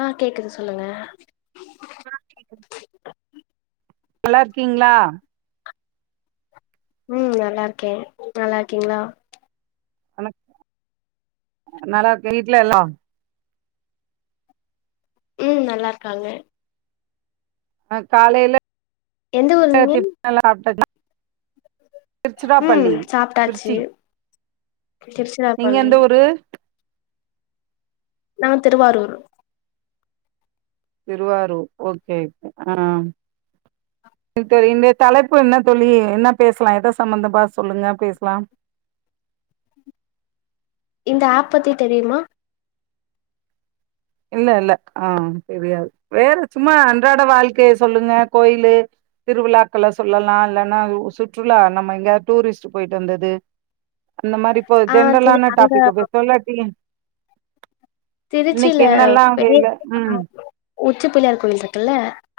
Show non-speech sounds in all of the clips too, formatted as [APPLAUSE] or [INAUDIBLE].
ஆ கேக்குது சொல்லுங்க நல்லா இருக்கீங்களா உ நல்லா இருக்கே நல்லா இருக்கீங்களா [UNINTELLIGIBLE] நல்லா இருக்கே வீட்டுலல்லா உ நல்லாருக்காங்க அ காலைல ஆ எந்த ஊர் நீங்க [UNINTELLIGIBLE] நல்ல சாப்டேனா ம் திருச்சிராப்பள்ளி சாப்ட்டாச்சு திருச்சி நீங்க திருச்சிராப்பள்ளி எந்த ஊரு நா திருவாரூர் திருவாரூர் ஓகே ஆ இந்த தலைப்பு என்ன தொழி என்ன பேசலா எத சம்பந்தமா பேசலா சொல்லுங்க இந்த ஆப் பத்தி தெரியுமா இல்ல இல்ல ஆ தெரியாது வேற சும்மா அன்றாட வாழ்க்கய சொல்லுங்க கோயிலு திருவிழாக்கள சொல்லலா இல்லன்னா சுற்றுலா நம்ம எங்கெயாவது டூரிஸ்ட் போயிட்டு வந்தது அந்த மாரி இப்போ ஆ திரு ஜென்ரலான அங்க டாபிக்க போய் சொல்லாடியு திருச்சில் இல்ல என்னெல்லா பெரிய வேல ம் உச்சி பிள்ளையார் கோவில் இருக்கல்ல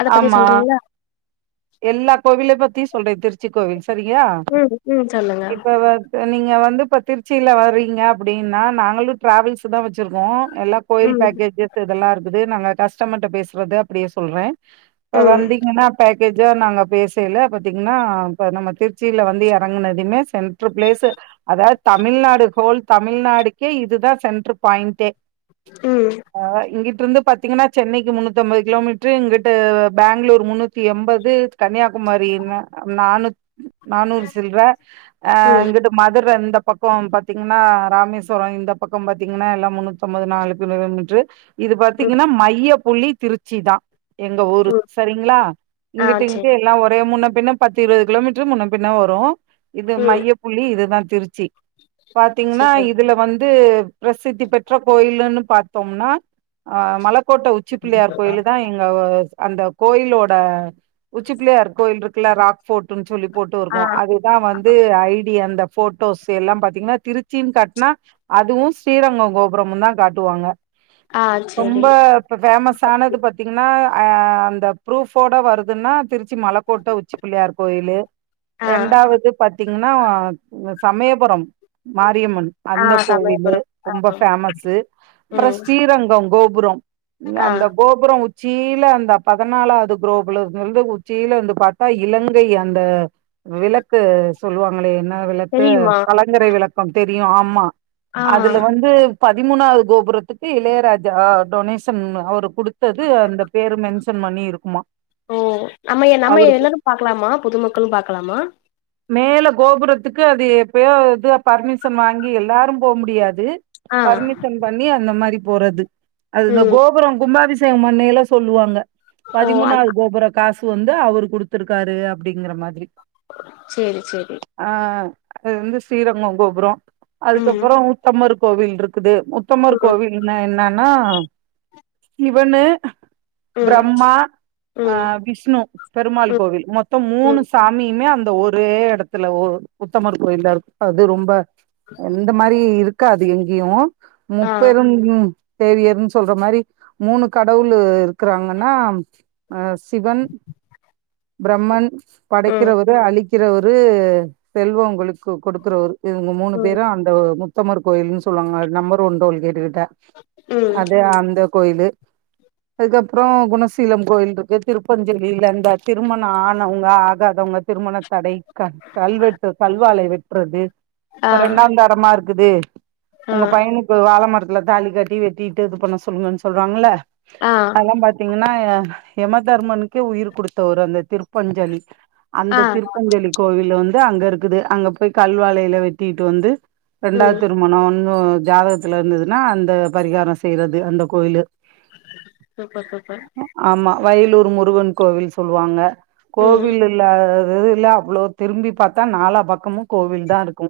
அத பத்தி ஆமா சொல்றீங்களா தி சொல்ரே திருச்சி கோவில்ஸ் சரியா ம் ம் சொல்லுங்க இப்ப வர்து நீங்க வந்து இப்ப திருச்சியில வறீங்க அப்படின்னா நாங்களு டிராவல்ஸ் தா வச்சிருக்கோ எல் கோயில் ம் பேக்கேஜஸ் இதெல்லா இருக்குது நல்லாருக் கஷ்டமட்டர் கிட்ட பேசுறது அப்டியே சொல்ற இப்ப ம் வந்திக்கன்னா பேக் பெஜா நாங்க பேசயில பாத்தீங்கன்னா இப்ப நம்ம திருச்சியில வந்து எறங்குனதுமே சென்ட்ரு பிளேஸ்ஸு அதாவது தமிழ்நாடு ஹோல் தமிழ்நாடுக்கே இதுதா சென்ட்ரு பாயிண்டே ம் அதா இங்கிப் ட்ருந்து பாத்தீங்கன்னா சென்னைக்கு முன்னூத்தி ஐம்பது கிலோமீட்டரு இங்கிட்டு பேங்களூர் முன்னூத்தி எம்பது கன்னியாகுமரி நா நானூத் நானூறு சில்ர அ ம் இங்கிட்டு மதுர இந்தப் பக்கம் பாத்தீங்கன்னா ராமேஸ்வரோ இந்த பக்கம் பாத்தீங்கன்னா எல்லா முன்னூத்தி ஒம்பது நாலு திரு வெங்கட்டு இது ம் பாத்தீங்கன்னா மையப் புள்ளி திருச்சி தா எங்க ஊரு ம் சரிங்களா ஆ இங்கிட்டு இங்க சேரி எல்லா ஒரே முன்ன பின்ன பத்து இருவது கிலோமீட்டரு முன்ன பின்ன வரு இது ம் மைய புள்ளி இதுதான் ச்சி பாத்தீங்கன்னா சேரி இதுல வந் ந்து பிரசித்தி பெற்ற கோயிலுன்னு பாத்தோம்னா ஆ மலக்கோட்ட உச்சிப்புள்ளையார் கோயிலுதா எங்க [UNINTELLIGIBLE] அந்த கோயில் ஓட உச்சிப்புள்ளையார் கோவில் இருக் க்குல ராக் ஃபோட்டுன் சொல்லி போட்டு ஆ இருக்கு அதுதா வந்து ஐ தி அந்த ஃபோட்டோஸ் எல்லாம் பாத்தீங்கன்னா திருச்சின் கட்னா அதுவு ஸ்ரீரங்கோ கோபுரமுந்தா காட் ட்டு வாங்க ஆ சேரி ரொம்ப பே ஃபேமஸ் ஆனது பாத்தீங்கன்னா அ அந்த புரூஃப் ஓட வருதுன்னா திருச்சி மலக்கோட்ட உச்சி புள்ளையார் கோயிலு ஆ ரெண்டாவது பாத்தி என்னனா இந்த சமயபுரம் மாரியம்மன் ஆ அந்த கோவிலு சமயபுரம் ஆ ரொம்ப ஃபேமஸ்ஸு அப்புறோ ம் ஹீரங்கம் கோப் புரோ நீ ஆ அந்த கோபுரம் உச் ச்சியில அந்த பதினாலாவது குரோபலந்து உச்சியில வந்து பாத்தா இலங்கை அந்த விளக்கு சொல்லுவாங்களே என்ன இன்னா விளக்கு தெரியுமா கலைகரை விளக்க தெ ரியு ஆமா ஆ அதுல வந்து பதிமூனாவ கோபுரத்துக்கு இளையராஜா டொனேஷன் அவர் குடுத்தது அந்த பேரு மென்ஷன் பண்ணி இருக்குமா ஓ நம்ம எ நம்ம அவருக்கு எல்லாரு பாக்கலாமா பொதுமக்களு பாக்கலாமா ப்பயோ இது பர்மிஷன் வாங்கி எல்லாரு போ முடியாது ஆ இந்த மாரி போறது அது இந்த ம் கோபுரோ கும்பாபிசே த்து மண்ணேல்லா சொல்லுவாங்க ஓ அந் பதிமூனாவது கோபுர காஸ் து வந்து அவர் குடுத்துருக்காரு அப்பிடிங்கிற மாரி சேரி சேரி அது வந்து ஸ்ரீ ரங்கோ கோபுரோ ம் அதுக்கப்புறோ உத்தமரு கோவில் இருக்குது உத்தமர் ம் கோவில்ன்னா என்ன னா இவன்னு ம் பிரம்மா அ ம் விஷ்ணு பெருமாள் ம் கோவில் மொத்தம் மூனு ம் சாமியுமே அந் த்த ஒரே எடத்துல ஒரு உத்தமர் கோயிலா இருக் அது ரொம்ப எந்த மாரி இரு க்காது எங்கியு ஆ முப்பெரும் தேவியர்ன் சொல்ற மாரி மூனு கடவுள் இருக்கிறாங்கன்னா அ சிவன் பிரம்மன் ம் படைக்கிறவரு அழி கிறவரு செல்வ உங்களுக்கு குடுக்கறவரு து இவுங்க மூனு ம் பேரு அந்த மு உத்தமர் கோயிலுன் சொல்லுவாங்க நம்மர் [UNINTELLIGIBLE] கேட்டு கிட் தா ம் அது அந்த கோயிலு அதுக்கப்புறோ குணசீலம் கோயில் இருக்கு திருப்பஞ்சலில அந்த திருமணோ ஆனவங்க ஆகாதவங்க திருமண தடை கல் கல்வெட்டு கல்வாலை வெட்டுறது ஆ இப்ப ரெண்டாந்தாரமா இருக் க்குது ஆ உங்க பையனுக் வாழ மரத்துல தாலி கட்டி வெட்டிட்டு இது பண்ண சொல்லுங்கன்னு சொல்றாங்கள ஆ அதெல்லாம் பாத்தீங்கன்னா யமதர்மனுக்கே உயிர் குடுத்தவரு அந்த திருப்பஞ்சலி ஆ அந்த திருப்பஞ்சலி கோவில்ல வந் ந்து அங்க இருக்குது அங்க போய் கல்வாலையில வெட்டிட்டு வந்து ரெண்டாவது ம் திருமணோ ஒன் ணோ ஜாதகத் த்துல இருந்ததுன்னா அந்த பரிகாரோ செய்யறது அந்த கோயிலு சூப்பர் சூப்பர் ஆமா வயலூர் முருகன் கோவில் சொல்லுவாங்க ம் கோவில் இல்லாத தததே இல்ல அவ்வளோ திரும்பி பாத்தா நாலா பக்கமு கோவில் தா இருக்கு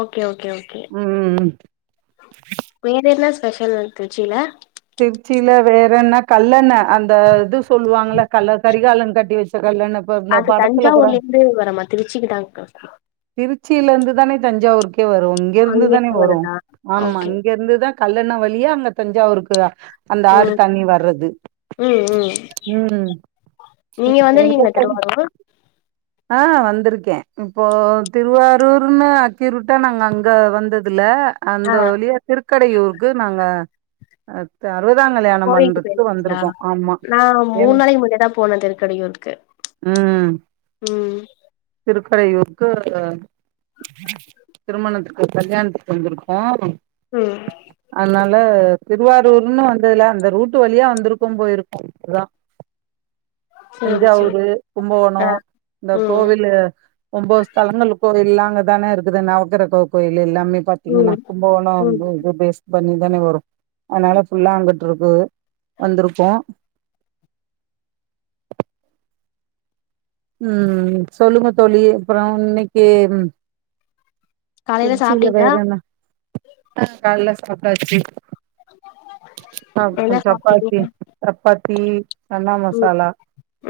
ஓகே ஓகே ஓகே ம் ம் ம் வேற என்னஸ் பெஷல் இருக்கு திருச்சில திருச்சில வேற என்ன கல்லண்ண அந்த இது சொல்லுவாங்கள கல்ல கரிகாலன் கட்டி வெச் அது தஞ்சாவூர்ல இருந்து வறமா திருச்சிக்குதாங்கா திருச்சில இருந்து தானே தஞ்சாவூர்க்கு கே வரும் இங்க இருந்து அங்க தானே வரு வருதா ஆமா ஓகே இங்க இருந்து தா கல்லண்ண வழியா அங்க தஞ்சாவூர்க்கு ஆ அந்த ஆறு ம் தண்ணி வர்றது ம் ம் ம் [INAUDIBLE] நீங்க வந்திருக்கீங்களா திருவாரூர் ஆ வந்துருக்கே இப்போ திருவாரூர்ன்னு அக்கிரூட்டா நாங்க அங்க வந்ததுல்ல அந்த ஆ வழியா திருக்கடையூருக்கு நாங்க அத் அத் [UNINTELLIGIBLE] ஆமா நா என் மூண் நாளைக்கு முன்னாடி தா போன திருக்கடையூருக்கு ம் திருக்கரையூருக்கு திருமணத்துக்கு கல்யாணத்துக்கு வந்துருக்கோ ம் ல்ல திருவாரூர்ன்னா வந்ததுல்ல அந்த ரூட் ரூட் வழியா வந்துருக்கோம் போயிருக்கோ ர சேரி சேரி தஞ்சாவூரு கும்பகோணோ ஆ இந்த ம் கோவில்லு ஒம்போது ஸ்தலங்களுக்கு போக இல்லாங்க தான இருக்குது நவக்கரக்கோ கோயில்லு எல்லா எம்மே பார்த்தீங்கன்னா ம் கும்பகோணம் ம் [UNINTELLIGIBLE] பண்ணி தானே வரு அதனால ஃபுல்லா அங்க ட்ருக்கு வந்துருக்கோ ம் சொல்லுங்க தோழி அப்புறோ இன்னைக்கு காலையில எதுச்ச சாப்ட்டீங்களா வேறனா அ கால்லஸ் சாப்டாச்சு ஆ என்ன சாப்ட்டீங்க சப்பாத்தி சப்பாத் தி சன்னா ம் மசாலா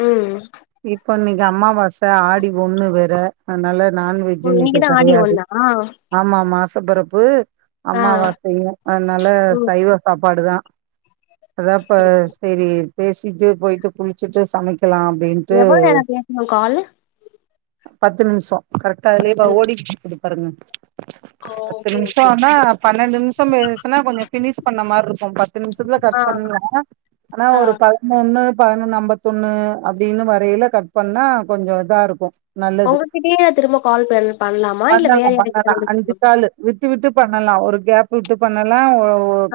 ம் இப்போ நீங்க அம்மா அம்மாவாச ஆடி ஒண்ணு வேற அ நல்லார் ஓ நான்வெஜ்ஜு இன்னிக்கு இன்னைக்குதா ஆடி கெடையாது ஒன்னா ஆமாமாஸ் வருஷ பெறப்பு ஆ அம்மாவாசையு அதனால ம் சைவ சாப்பாடு தா அதா இப்ப சரி சேரி பேசிட்டு போயிட்டு குளுச்சுட்டு சமைக் சமைக்கலா அப்டின்டு எவ்ளோ நேரோ பேசணு கால் பத்து நிமிஷோ கரெக்டா அதுலே பத்து பாவோ நிமி ஓடிட்டு இருக்கு பாருங்க ஓ பத்து ஓகே நிமிஷோ ஓகே ஆனா பன்னெண்டு நிமிஷோ பேசுனா கொஞ்சோ ஃபினிஷ் பண்ண மாதிரி இருக்கு பத்து நிமிஷத்துல ஆ கட் பண்ண ஆனா ஆ ஒரு பதிமூன்னு பதினொன்னு அம்பத்தொன்னு அப்டின்னு வரையில கட் பண்ணா கொஞ்சோ இதா இருக்கு ஒங்ககிட்டயே திரும்ப கால் பண்ணலாமா இல்ல வேற பண்ணலாம் யார்க்கிட்ட வச்சு பண்ல்லாமா பண்லா ஒரு கேப் விட்டு பண்ணலா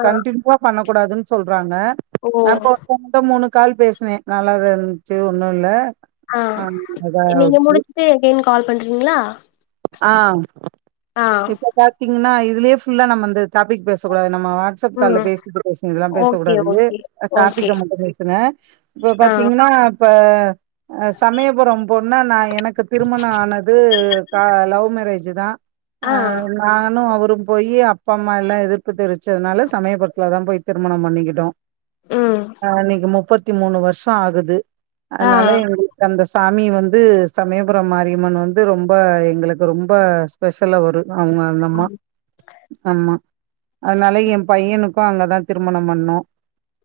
ஆ கண்டிப்பா பண்ண கூடாதுன் சொல் சொல்றாங்க ஓ அப்ப மொத்த மூனுக்கு கால் பேசுனே நல்லா தா இருந்துச்சு ஒன்னு இல்ல ஆ நீங்க முடிச்சுட்டு எப்டின் கால் பண்றீங்ளா ஆ இப்ப பாத்தீங்ன்னா இது இதுலேயே ஃபுல்லா நம்ம இந்த டாபிக் பேசக்கூடாது நம்ம வாட்ஸ்அப் கால்ல ம் பேசுனது பேசுனது இதெல்லா ஓகே பேசக்கூடாது ஓகே ஓகே டாபிக்க மட்டு பேசுங்க இப்ப ஆ பாத்தீங்னா இப்ப சமயபுரோ போனா நா எனக்கு திருமண ஆனது ஆ லவ் மேரேஜு தா ஆ நானு அவரு அப்றோ போய் அப்பா அம்மா எல்லா எதிர்ப்பு தெரிவிச்சதுனால சமயபுரத்தில் தா போய் திருமணம் பண்ணிக்கிட்டோ ம் ஆ இன்னைக்கு முப்பத்து பத்தி மூனு வருஷோ ஆகுது ஆ அதனால எங்களுக்கு அந்த ஸ்கூ சாமி வந்து சமயபுரோ மாரியம்மன் வந்து ரொம்ப அப்ப எங்களுக்கு ரொம்ப ஸ்பெஷல் அவரு அந்த அந்தமா ஆமா அதனால சரி எ பையனுக்கு அப்ப அங்கதா திருமணம் பண்ணோ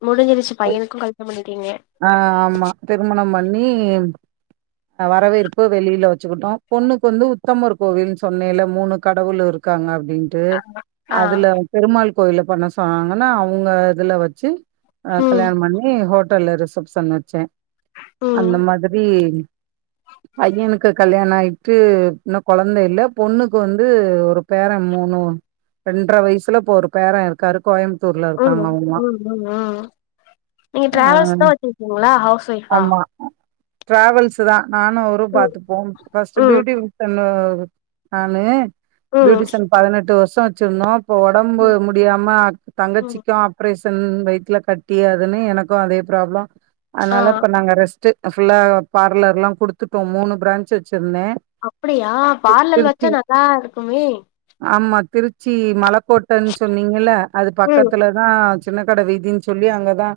முடுஞ்சுருச்சு பையனுக்கு கல்யாணம் பண்ணிட்டீங்க நீம் வரவேற்பு வெளில வெச்சுக்கிட்டோ பொண்ணுக்கு வந்து உத்தமர் கோவில்னு சொன்னேல்ல மூணு கடவுள் இருக்காங்க அப் அப்டின்ட்டு ஆ அதுல பெருமாள் கோயில்ல பண்ண சொன்னாங்கன்னா அவங்க இதுல வெச்சு ஆ ம் கல்யாணம் பண்ணி ஹோட் ஹோட்டல்ல ரிசப்ஷன் வெச்ச ம் அந்த மாதிரி பையனுக்கு கல்யாணோ ஆயி ட்டு இன்னு கொழந்தை இல்ல பொண்ணுக்கு வந்து ஒரு பேர மூணு ரெண்ர வயசுல இப்ப ஒரு பேர இருக்காரு கோயம் ம் ம் ம் ம் நீங்க ஆ டிராவல்ஸ் தா வெச்சிருக்கீங்களா ஹவுஸ் ஒய்ஃபா ட்ராவல்ஸ்சுதா நானு அவரு ம் பாத்துப்போ பஸ் ம் [UNINTELLIGIBLE] [UNINTELLIGIBLE] நானு ம் பியூட்டிஷன் பதினெட்டு வருஷ் ட்டா வெச்சுருந்தோ இப்ப ஒடம்பு ம் முடியாம ம் தங்கச்சிக்கு அப்ரேஷ் ட்டுன் வயித்துல கட்டி அதுன்னு எனக்கு அதே பிராபுளோ ஆ அதனால இப்ப நாங்க ரெஸ் ட்டு ஃபுல்லா பார்லர் எல்லா குடுத்துட்டோ மூணு பிரான்ச் வெச்சு அப்டியா பார்லல் திருச்சி வெச்சா நல்லா இருக்குமே திருச் ச்சி மலக்கோட்டன் சொன்னீங்கள்ல அது ம் பக்கத்துலதா வெச்சு சின்ன கட வீதின் சொல்லி அங்கதா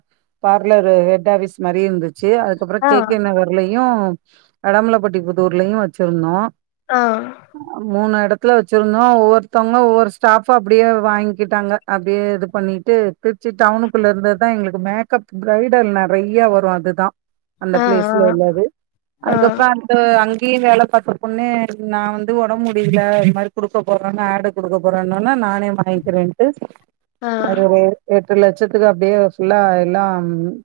பார்லரு ஹெட் ஆஃபிஸ் மாரி இருந்து ச்சு அதுக்கப்புறோ ஆ கேக்கே நகர்லையும் அடம்பல பட்டி போ ஊர்லயு வெச்சுருந்தோ ஆ மூணு எடத் த்துல வெச்சுருந்தோ ஒவ்வொருத்தவங்க ஒவ்வொரு ஸ்டாஃபு அப்டியே வாங்கிட்டாங்க அப்டியே இது பண்ணிட்டு திருச்சி டவுனுக்குள்ள இருந்து தா எங்களுக்கு மேக்கப் பிரரைடல் நறையா வரு அதுதா அந்த ஆ ஆ பிளேஸ்ல உள்ளது ஆ அதுக்கப்புறோ அந்த அங் ங்கேயு வேல பாத்த பொண்ணு நா வந்து ஒடம்பு முடியல இது மாரி குடுக்கப் போறேன்னு ஆடு குடுக்கப்போறேன்னவுட்னே நா னே வாங்க்கிறேன்ட்டு ஆ ஒரு வே எ ட்டு லட்சத்துக்கு அப்டியே ஃபுல்லா எல்லா ம்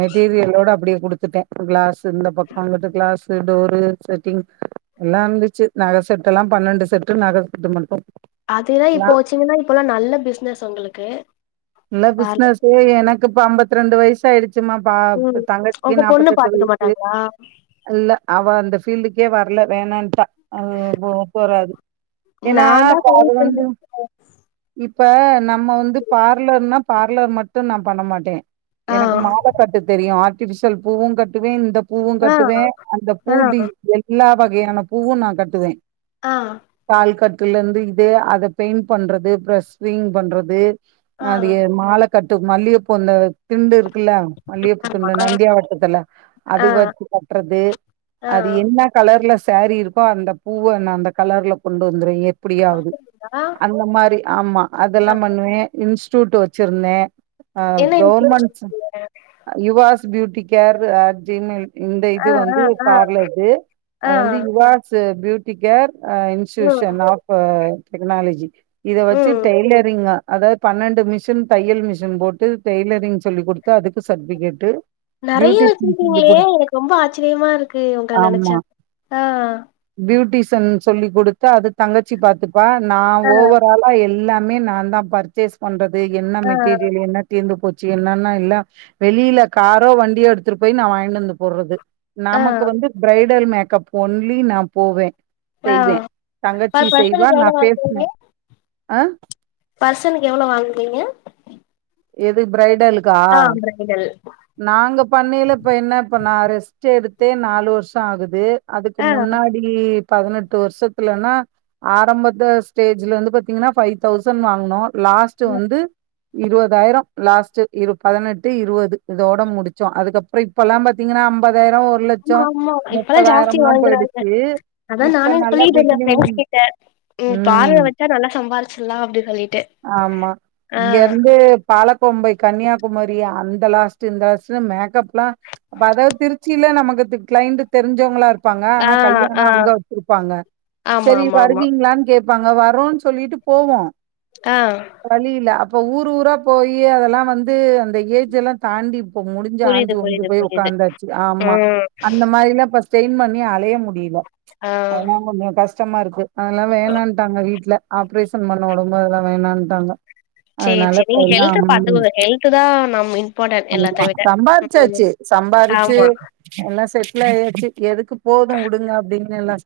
மெட்டீரியலோட அப்படியே குடுத்துட்டே கிளாஸு இந்தப் பக்கோ அங்கிட்டு கிளாஸு டோரு செட்டிங் எல்லா இருந்துச்சு நக செட்டு எல்லா பன்னெண்டு செட்டு நக செட்டு மட்டு அது எல்லா இப்போ வச்சீங்கன்னா இப்பல்லா நல்ல பிசினஸ் உங்களுக்கு இல்ல பார்லர் பிசினஸு எனக்கு இப்ப அம்பத் ரெண்டு வயசாயிடு ச்சும்மா பா இப்ப ம் தங்கச்சிக்கி உங்க பொண்ணு நாப்பத்தெட்டு பாத்துக்க வயசு மாட்டாங்களா எல்லா அவ அந்த ஃபீல்டுக்கே வரல வேணான்ட்டா அது இப்போ ஒத்து வராது ஏன்னா நா தா இப்ப அது சொல்லிட்டு வந்து இருந்தே இப் இப்ப நம்ம வந்து பா ர்லர்னா பார்லர் மட்டு நா பண்ண மாட்டே ஆ எனக்கு மால கட்டு தெரியு ஆ பிவிசல் பூவு கட்டுவே இந்த பூவு ஆ கட்டுவே அந்த பூ ஆ டி எல்லா வ கையான பூவு நா கட்டுவே ஆ பால் கட் க்ல இருந்து இதே அத பெயிண்ட் பண்றது அப்ற ஸ்விங் பண்றது ஆ அது ஏ மால கட்டு மல்லியப் பூ அந்த திண்டு இரு க்ல்ல மல்லியப்பூ ஆமா திண்டு நந்தியா வட்டத்துல அது ஆ வச்சு கட்றது ஆ அது என்ன கலர்ல சாரீ இருக்கோ அந்த பூவ நா அந்த கலர்ல கொண்டு வந்துருவே எ ப்பிடியாவது அப்டிங்களா அந்த மாரி ஆமா அதெல்லா பண்ணுவே இன் சூட்டு வச்சிருந்தே ஆ என்ன யூடியூப் கவுர்மெண்ட்ஸ் வச்சிருக்கீங்க யுவாஸ் ச் பியூட்டி கேர் அப்டின்னு இந்த ஆ இது ஆ வந்து ஆ பார்லர்து ஆ அது வந்து இவாஸு பியூட்டி கேர் ஆ ம் இன்ஸ்சூஷன் ஆஃபு டெக்னாலஜி இத வச்சு ம் டெய்லரிங்க அதாவது பன்னெண் இந்த மிஷின் தையல் மிஷின் போட்டு டெய்லரிங் சொல்லி குடுத்து அதுக்கு சர்டிபிகேட்டு நறையா பியூட்டிஷியன் சொல்லி வெச்சுருக்கீங்களே குடு எனக்கு ரொம்ப ஆச்சரியமா இருக்கு உங்கள நெனச்சா ஆமா ஆ த்தன் சொல்லி குடுத்து அது தங்கச்சி பாத்துட் வா நா ஆ ஓவராலா எல்லாம் எல்லாமே நாந்தா பர்ச்சேஸ் பன்றது து என்ன ஆ மெட்டீரியலு என்ன தீர்ந்து போச் ச்சு என்னன்னா இல்ல வெளியில காரோ வண்டியோ எடுத்துட்டு போய் நா வாங்கின்னு வந்து போடுறது ஆ நமக்கு வந்து பிரைட் டல் மேக்கப் ஒன்லி நா போவே ஆ செய்வே தங்கச்சி பர் செய்வா பர்சனுக்கு நா எவ்ளோ பேசுன வாங்குவீங்க ஆ பர்சனுக்கு எவ்ளோ வாங்குனிங்க எது பிரைட் டல்லுக்கா நாங்க பண்ணயில இப்ப என்ன இப்ப நா ரெஸ்ட் எடுத் இதே நாலு வருஷோ ஆகுது அதுக்கு ஆ முன்னாடி பதுனெட்டு வருஷத்துலன்னா ஆரம்பத்த ஸ்டேஜ்ல வந்து பாத்தீங்கீன்னா ஃபைவ் தௌசண்ட் வாங்குனோ லாஸ்ட்டு ம். வந்து இருவத் த்தாயிரோ லாஸ்டு இரு பதுனெட்டு இருவது இதோட முடுச்சோ அதுக்கப்புறோ இப்பல்லாம் பாத்தீங்கீன்னா ஐம்பது ஆமா ஆமா இப்பதா ஜாஸ்தி வாங்குறாங்க போயிடுச்சு. அதா இப்ப நானே நல்லா சொல்லிட்டு இருந்தே பிகினிங் ஃரெண்ட்ஸ் கிட்ட ஏ ம். பார்லர் வெச்சா நல்லா சம்பாருச்சுர்லா அப்டி சொல்லிட்டு ஆ அ கொம்பை கன்னியாகுமரி அந்த லாஸ்டு இந்த லாஸ்டு மேக்கப்லா பதக் திருச்சில நமக்குத்துக் கிளையிண்டு தெருஞ்சவங்களா இரு க் ப்பாங்க ஆ ஆனா கல்யாணோ ஆ அங்க வெச்சேருப்பாங்க ஆமா சேரி ஆமா ஆமா வருவீங்களான் கேப் வாங்க வரோன் சொல்லிட்டு போவோ ஆ வேற வழி இல்ல அப் இப்ப ஊர் ஊராப் போயி அதெல்லா வந்து அந் அந்த ஏஜ் எல்லா தாண்டி இப்போ முடுஞ்சு புரியுது ஆஞ்சு ஒஞ்சு புரியுது போய் புரியுது உக்காந்தாச்சு ஆமா ம் அந்த மாரில்லா பஸ் ஸ்டெயின் பண்ணி ஆலய முடி முடில ஆ அதா கொஞ்சோ கஷ் கூச்சமா இருக்கு அதெல்லாம் வேண்டாட்டாங்க வீட்டு்ல ஆப்ரேஷன் பண்ண உடம்பு இதெல்லா வேணான்ட்டாங்க அதனால சேரி இப்ப எல்லாம் ஹெல்த ஆமா பாத்துக்கோங்க ஹெல்து தான் நம்மக்கு இம்பார்ட்டன் எல்லாத்த விட சம்பாரிச்சாச்சு சம்பாரிச்சு ஆமா எல்லா செட்டில் ஆயாச்சு எதுக்கு போதும் விடுங்க அப்படின்னு எல்லாம்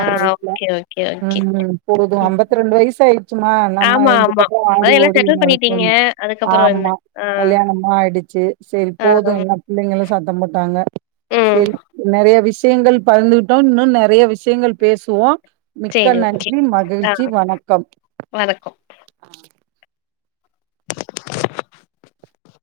ஆ வீட்டுல ஓகே ஓகே ஓகே உம் போதும் ம் ஐம்பத்தி ரெண்டு வயசு ஆயிடுச்சுமா நம்ம ஆமா ஆமா இதுக்கப்புறம் அதா ஆடி எல்லா ஓடி செட்டில் பண்ணிட்டீங்க அதுக்கப்புறோ என்ன ஆமா ஆ கல்யாணும் ஆயிடுச்சு சரி ஆ போதும் எல்லா பிள்ளைங்களும் சத்தம் போட்டாங்க ம் சரி நிறைய விஷயங்கள் பகிர்ந்துகிட்டோம் இன்னும் நிறைய விஷயங்கள் பேசுவோம் மிக்க சேரி ஓகே நன்றி ஆ மகிழ்ச்சி வணக்கம் வணக்கம் [INAUDIBLE]